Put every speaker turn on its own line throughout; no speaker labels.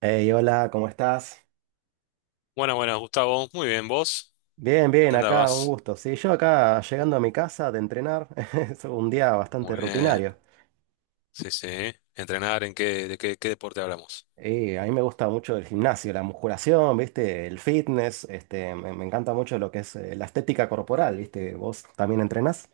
Hey, hola, ¿cómo estás?
Bueno, bueno, Gustavo, muy bien, ¿vos?
Bien,
¿En
bien,
qué
acá, un
andabas?
gusto. Sí, yo acá llegando a mi casa de entrenar, es un día bastante
Muy bien,
rutinario.
sí, sí. ¿Entrenar en qué, de qué, qué deporte hablamos?
Y a mí me gusta mucho el gimnasio, la musculación, ¿viste? El fitness, este, me encanta mucho lo que es la estética corporal, ¿viste? ¿Vos también entrenás?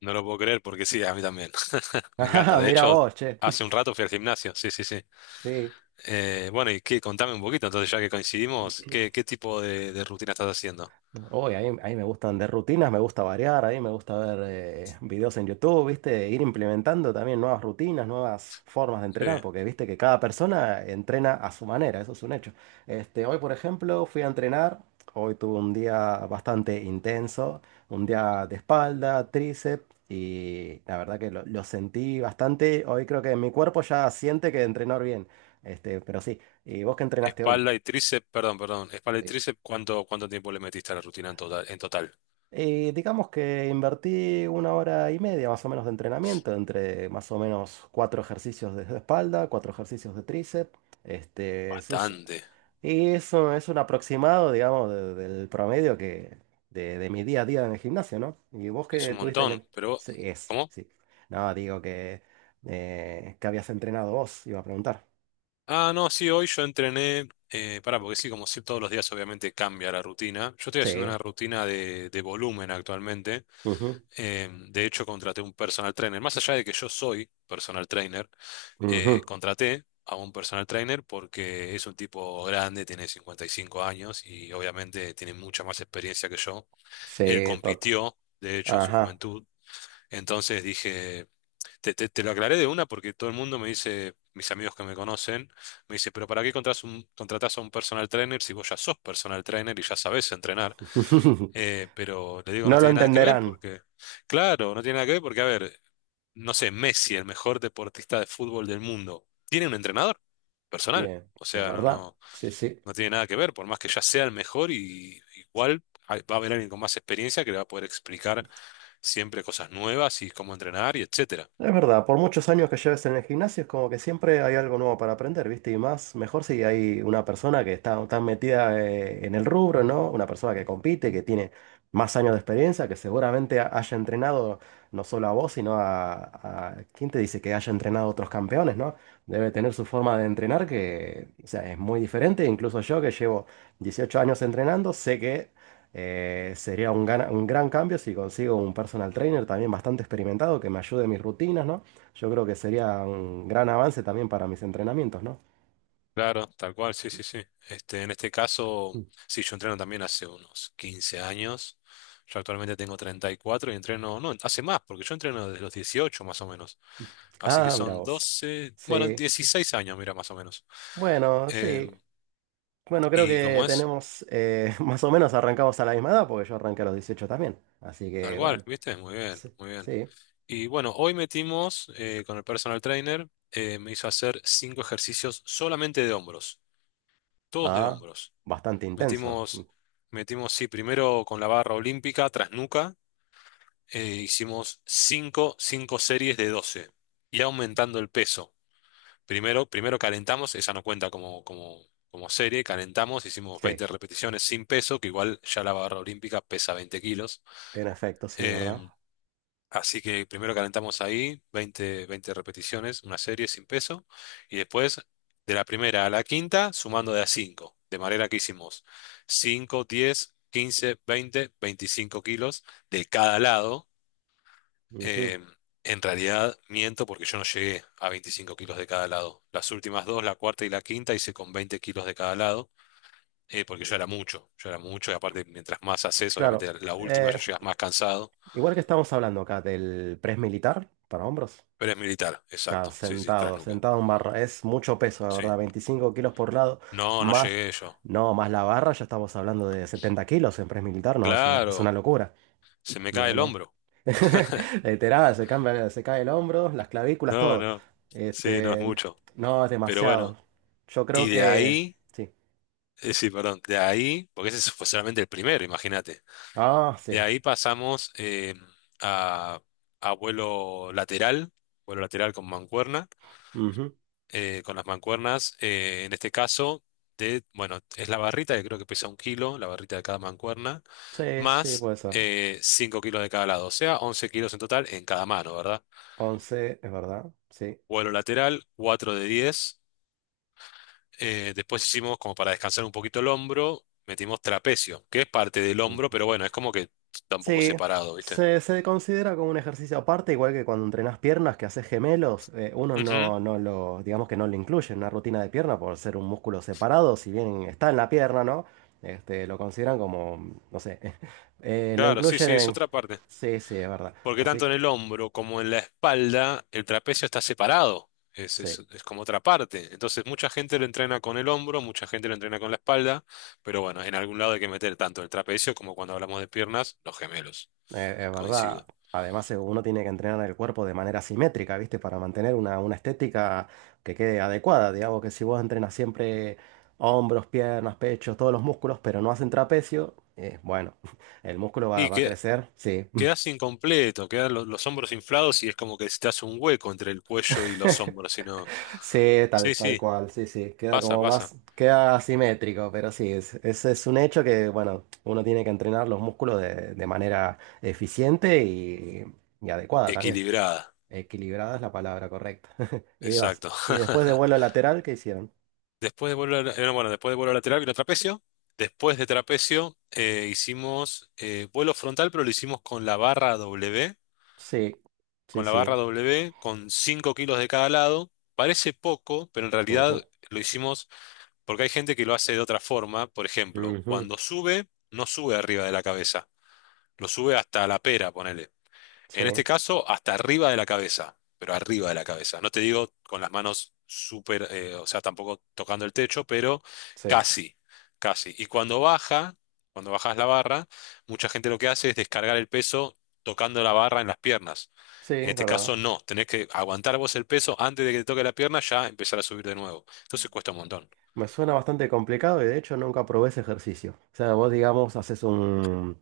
No lo puedo creer porque sí, a mí también. Me encanta.
Ajá,
De
mira
hecho,
vos, che.
hace un rato fui al gimnasio, sí, sí, sí.
Sí.
Bueno, y qué, contame un poquito, entonces ya que coincidimos, ¿qué tipo de rutina estás haciendo?
Uy, a mí me gusta vender rutinas, me gusta variar, a mí me gusta ver videos en YouTube, ¿viste? Ir implementando también nuevas rutinas, nuevas formas de
Sí.
entrenar, porque viste que cada persona entrena a su manera, eso es un hecho. Este, hoy, por ejemplo, fui a entrenar, hoy tuve un día bastante intenso, un día de espalda, tríceps, y la verdad que lo sentí bastante, hoy creo que mi cuerpo ya siente que entrenar bien, este, pero sí, ¿y vos qué entrenaste hoy?
Espalda y tríceps, perdón, perdón. Espalda y tríceps, ¿cuánto tiempo le metiste a la rutina en total? ¿En total?
Y digamos que invertí 1 hora y media más o menos de entrenamiento, entre más o menos 4 ejercicios de espalda, 4 ejercicios de tríceps. Este,
Bastante.
y eso es un aproximado, digamos, del promedio que, de mi día a día en el gimnasio, ¿no? Y vos
Es
que
un
tuviste
montón,
que...
pero
Sí, es,
¿cómo?
sí. No, digo que habías entrenado vos, iba a preguntar.
Ah, no, sí, hoy yo entrené, pará, porque sí, como sí, todos los días obviamente cambia la rutina. Yo estoy haciendo
Sí.
una rutina de volumen actualmente.
Ujú,
De hecho, contraté un personal trainer. Más allá de que yo soy personal trainer,
ujú.
contraté a un personal trainer porque es un tipo grande, tiene 55 años y obviamente tiene mucha más experiencia que yo.
Sí,
Él
tot.
compitió, de hecho, en su
Ajá.
juventud. Entonces dije. Te lo aclaré de una porque todo el mundo me dice, mis amigos que me conocen, me dice, pero ¿para qué contratás a un personal trainer si vos ya sos personal trainer y ya sabés entrenar? Pero le digo, no
No lo
tiene nada que ver
entenderán.
porque, claro, no tiene nada que ver porque, a ver, no sé, Messi, el mejor deportista de fútbol del mundo, tiene un entrenador personal.
Bien,
O
es
sea, no,
verdad.
no,
Sí, sí.
no tiene nada que ver, por más que ya sea el mejor y igual va a haber alguien con más experiencia que le va a poder explicar siempre cosas nuevas y cómo entrenar y etcétera.
Es verdad, por muchos años que lleves en el gimnasio es como que siempre hay algo nuevo para aprender, ¿viste? Y más, mejor si hay una persona que está tan metida en el rubro, ¿no? Una persona que compite, que tiene más años de experiencia, que seguramente haya entrenado no solo a vos, sino a... ¿Quién te dice que haya entrenado a otros campeones, ¿no? Debe tener su forma de entrenar que, o sea, es muy diferente. Incluso yo que llevo 18 años entrenando, sé que sería un, un gran cambio si consigo un personal trainer también bastante experimentado que me ayude en mis rutinas, ¿no? Yo creo que sería un gran avance también para mis entrenamientos, ¿no?
Claro, tal cual, sí, sí, sí. Este, en este caso,
Mm.
sí, yo entreno también hace unos 15 años. Yo actualmente tengo 34 y entreno, no, hace más, porque yo entreno desde los 18 más o menos. Así que
Ah, mira
son
vos.
12, bueno,
Sí,
16 años, mira, más o menos.
bueno,
Eh,
sí. Bueno, creo
y
que
como es,
tenemos, más o menos arrancamos a la misma edad, porque yo arranqué a los 18 también. Así
tal
que,
cual,
bueno,
¿viste? Muy bien,
sí,
muy bien.
sí.
Y bueno, hoy metimos con el personal trainer, me hizo hacer cinco ejercicios solamente de hombros, todos de
Ah,
hombros.
bastante intenso. Mm.
Metimos, metimos, sí, primero con la barra olímpica, tras nuca, hicimos cinco series de 12 y aumentando el peso. Primero calentamos, esa no cuenta como serie, calentamos, hicimos
Sí,
20 repeticiones sin peso, que igual ya la barra olímpica pesa 20 kilos.
en efecto, sí, ¿verdad?
Eh, Así que primero calentamos ahí, 20, 20 repeticiones, una serie sin peso, y después de la primera a la quinta, sumando de a 5 de manera que hicimos 5, 10, 15, 20, 25 kilos de cada lado.
Ujú.
Eh, en realidad miento porque yo no llegué a 25 kilos de cada lado. Las últimas dos, la cuarta y la quinta, hice con 20 kilos de cada lado, porque yo era mucho, y aparte mientras más haces,
Claro.
obviamente la última ya
Eh,
llegas más cansado,
igual que estamos hablando acá del press militar para hombros,
pero es militar,
acá
exacto, sí, sí, tras
sentado,
nuca.
sentado en barra, es mucho peso, la
Sí.
verdad, 25 kilos por lado,
No, no
más,
llegué yo.
no, más la barra, ya estamos hablando de 70 kilos en press militar, no, es una
Claro,
locura,
se me cae
no,
el
no.
hombro.
Literal, se cambia, se cae el hombro, las clavículas,
No,
todo.
no. Sí, no es
Este,
mucho.
no, es
Pero
demasiado.
bueno,
Yo creo
y de
que,
ahí,
sí.
sí, perdón, de ahí, porque ese fue solamente el primero, imagínate.
Ah,
De
sí.
ahí pasamos a, a vuelo lateral con mancuerna,
Ujú.
con las mancuernas, en este caso, de, bueno, es la barrita que creo que pesa 1 kilo, la barrita de cada mancuerna,
Sí, sí,
más
puede ser.
5 kilos de cada lado, o sea, 11 kilos en total en cada mano, ¿verdad?
11 es verdad, sí.
Vuelo lateral, 4 de 10. Después hicimos como para descansar un poquito el hombro, metimos trapecio, que es parte del hombro, pero bueno, es como que está un poco
Sí,
separado, ¿viste?
se considera como un ejercicio aparte, igual que cuando entrenas piernas, que haces gemelos, uno
Ujú.
no, no lo, digamos que no lo incluye en una rutina de pierna por ser un músculo separado, si bien está en la pierna, ¿no? Este, lo consideran como, no sé, lo
Claro, sí,
incluyen
sí, es
en...
otra parte.
Sí, sí, es verdad.
Porque
Así
tanto
que,
en el hombro como en la espalda, el trapecio está separado. Es, es,
sí.
es como otra parte. Entonces, mucha gente lo entrena con el hombro, mucha gente lo entrena con la espalda, pero bueno, en algún lado hay que meter tanto el trapecio como cuando hablamos de piernas, los gemelos.
Es verdad.
Coincido.
Además, uno tiene que entrenar el cuerpo de manera simétrica, ¿viste? Para mantener una estética que quede adecuada. Digamos que si vos entrenas siempre hombros, piernas, pechos, todos los músculos, pero no hacen trapecio, bueno, el músculo va,
Y
va a
que
crecer. Sí,
quedás incompleto, quedan los hombros inflados y es como que se te hace un hueco entre el cuello y los hombros, sino.
sí, tal,
Sí,
tal
sí,
cual, sí, sí. Queda
pasa,
como
pasa.
más, queda asimétrico, pero sí, es, ese es un hecho que, bueno, uno tiene que entrenar los músculos de manera eficiente y adecuada también.
Equilibrada,
Equilibrada es la palabra correcta. Y demás.
exacto.
Y después de vuelo lateral, ¿qué hicieron?
Después de vuelo, no, bueno, después de vuelo lateral vino trapecio. Después de trapecio hicimos vuelo frontal, pero lo hicimos con la barra W,
Sí, sí, sí.
Con 5 kilos de cada lado. Parece poco, pero en realidad
Ujú,
lo hicimos porque hay gente que lo hace de otra forma. Por ejemplo,
ujú.
cuando sube, no sube arriba de la cabeza. Lo sube hasta la pera, ponele.
Sí,
En este caso, hasta arriba de la cabeza, pero arriba de la cabeza. No te digo con las manos súper, o sea, tampoco tocando el techo, pero
sí,
casi, casi. Y cuando bajas la barra, mucha gente lo que hace es descargar el peso tocando la barra en las piernas.
sí,
En
es
este caso,
verdad.
no. Tenés que aguantar vos el peso antes de que te toque la pierna, ya empezar a subir de nuevo. Entonces cuesta un montón.
Me suena bastante complicado y de hecho nunca probé ese ejercicio. O sea, vos digamos, haces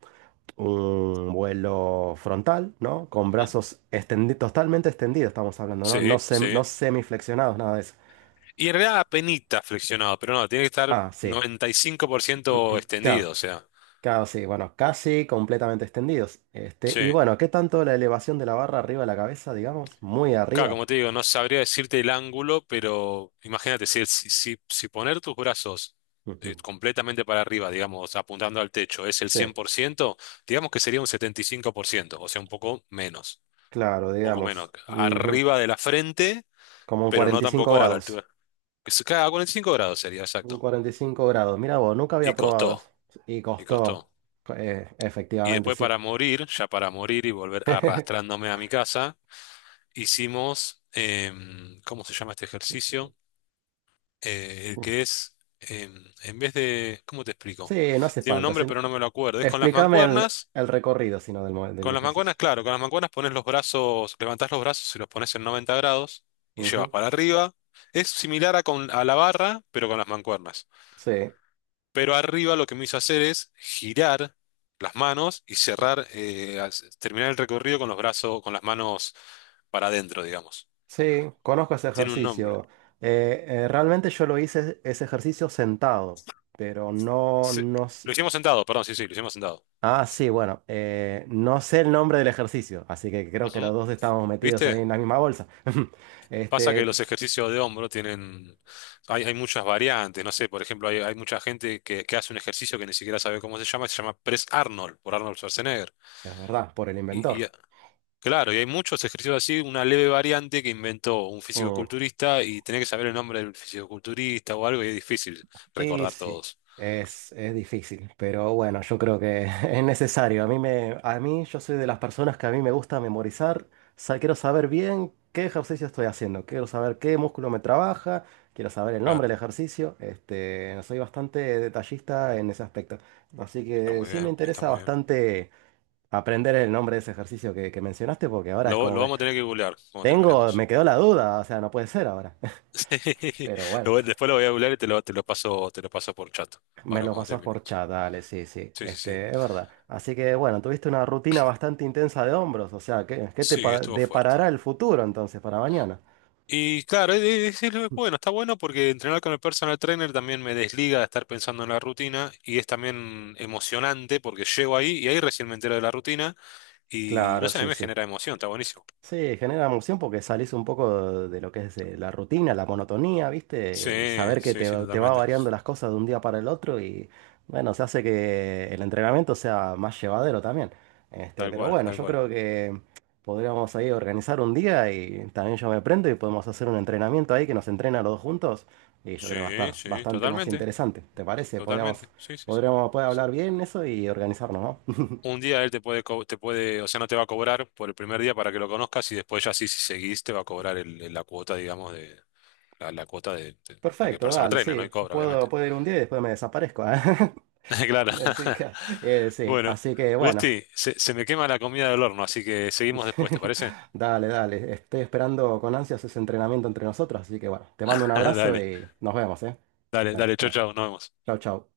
un vuelo frontal, ¿no? Con
Ujú.
brazos totalmente extendidos, estamos hablando, ¿no? No,
Sí,
no
sí.
semiflexionados, nada de eso.
Y en realidad apenita flexionado, pero no, tiene que estar
Ah, sí.
95%
Claro.
extendido, o sea.
Casi bueno, casi completamente extendidos. Este, y
Sí.
bueno, ¿qué tanto la elevación de la barra arriba de la cabeza, digamos? Muy
Claro,
arriba.
como te digo, no sabría decirte el ángulo, pero imagínate, si poner tus brazos
Ujú.
completamente para arriba, digamos, apuntando al techo, es el
Sí,
100%, digamos que sería un 75%, o sea, un poco menos,
claro,
un poco menos.
digamos. Ujú.
Arriba de la frente,
Como un
pero no
45
tampoco a la
grados.
altura. Claro, 45 grados sería,
Un
exacto.
45 grados. Mira vos, nunca
Y
había probado eso.
costó,
Y
y
costó.
costó. Y
Efectivamente,
después
sí.
para morir, ya para morir y volver arrastrándome a mi casa, hicimos, ¿cómo se llama este ejercicio? El que es, en vez de, ¿cómo te explico?
Sí, no hace
Tiene un
falta. Si
nombre pero no me lo acuerdo. Es con las
Explícame
mancuernas,
el recorrido, sino del ejercicio.
claro, con las mancuernas pones los brazos, levantás los brazos y los pones en 90 grados y llevas
Ujú.
para arriba. Es similar a, a la barra, pero con las mancuernas.
Sí.
Pero arriba lo que me hizo hacer es girar las manos y cerrar, terminar el recorrido con los brazos, con las manos para adentro, digamos.
Sí, conozco ese
Tiene un nombre.
ejercicio. Realmente yo lo hice ese ejercicio sentado, pero no,
Se-
no...
Lo hicimos sentado, perdón, sí, sí, lo hicimos sentado.
Ah, sí, bueno, no sé el nombre del ejercicio, así que creo que los
Ujú.
dos estábamos metidos ahí
¿Viste?
en la misma bolsa.
Pasa
Este,
que
es
los ejercicios de hombro hay muchas variantes, no sé, por ejemplo, hay mucha gente que hace un ejercicio que ni siquiera sabe cómo se llama Press Arnold, por Arnold Schwarzenegger.
verdad, por el
Y,
inventor.
y claro, y hay muchos ejercicios así, una leve variante que inventó un
Mm.
fisicoculturista y tenés que saber el nombre del fisicoculturista o algo y es difícil
Y
recordar
sí,
todos.
es difícil, pero bueno, yo creo que es necesario. A mí me, a mí yo soy de las personas que a mí me gusta memorizar. Quiero saber bien qué ejercicio estoy haciendo, quiero saber qué músculo me trabaja, quiero saber el nombre del
Claro,
ejercicio. Este, soy bastante detallista en ese aspecto. Así
está
que
muy
sí me
bien, está
interesa
muy bien.
bastante aprender el nombre de ese ejercicio que mencionaste, porque ahora es
Lo,
como
lo
que
vamos a tener que googlear cuando
tengo,
terminemos.
me quedó la duda, o sea, no puede ser ahora.
Sí,
Pero bueno.
Después lo voy a googlear y te lo paso por chat,
Me
ahora
lo
cuando
pasas por
terminemos.
chat, dale, sí, sí,
Sí, sí, sí.
este, es verdad. Así que bueno, tuviste una rutina bastante intensa de hombros, o sea, ¿qué, qué te
Sí, estuvo fuerte.
deparará el futuro entonces para mañana?
Y claro, es bueno, está bueno porque entrenar con el personal trainer también me desliga de estar pensando en la rutina y es también emocionante porque llego ahí y ahí recién me entero de la rutina. Y no
Claro,
sé, a mí
sí,
me
sí.
genera emoción, está buenísimo.
Sí, genera emoción porque salís un poco de lo que es la rutina, la monotonía,
Sí,
¿viste? Saber que
sí,
te,
sí,
te va
totalmente.
variando las cosas de un día para el otro y bueno, se hace que el entrenamiento sea más llevadero también. Este,
Tal
pero
cual,
bueno,
tal
yo
cual.
creo que podríamos ahí organizar un día y también yo me prendo y podemos hacer un entrenamiento ahí que nos entrena los dos juntos y yo creo que va a
Sí,
estar
sí,
bastante más
totalmente,
interesante. ¿Te parece? Podríamos,
totalmente. Sí, sí, sí.
podríamos poder hablar bien eso y organizarnos, ¿no?
Un día él te puede, te puede, o sea, no te va a cobrar por el primer día para que lo conozcas y después ya sí, si seguís, te va a cobrar la cuota, digamos, de la cuota porque es
Perfecto,
personal
dale,
trainer, no hay
sí.
cobra, obviamente.
Puedo, puedo ir un día y después me desaparezco, ¿eh?
Claro.
Así que, sí,
Bueno,
así que bueno.
Gusti, se me quema la comida del horno, así que seguimos después, ¿te parece?
Dale, dale. Estoy esperando con ansias ese entrenamiento entre nosotros. Así que bueno, te mando un abrazo
Dale,
y nos vemos, ¿eh?
dale,
Dale,
dale, chau,
no.
chau, nos vemos.
Chau, chau.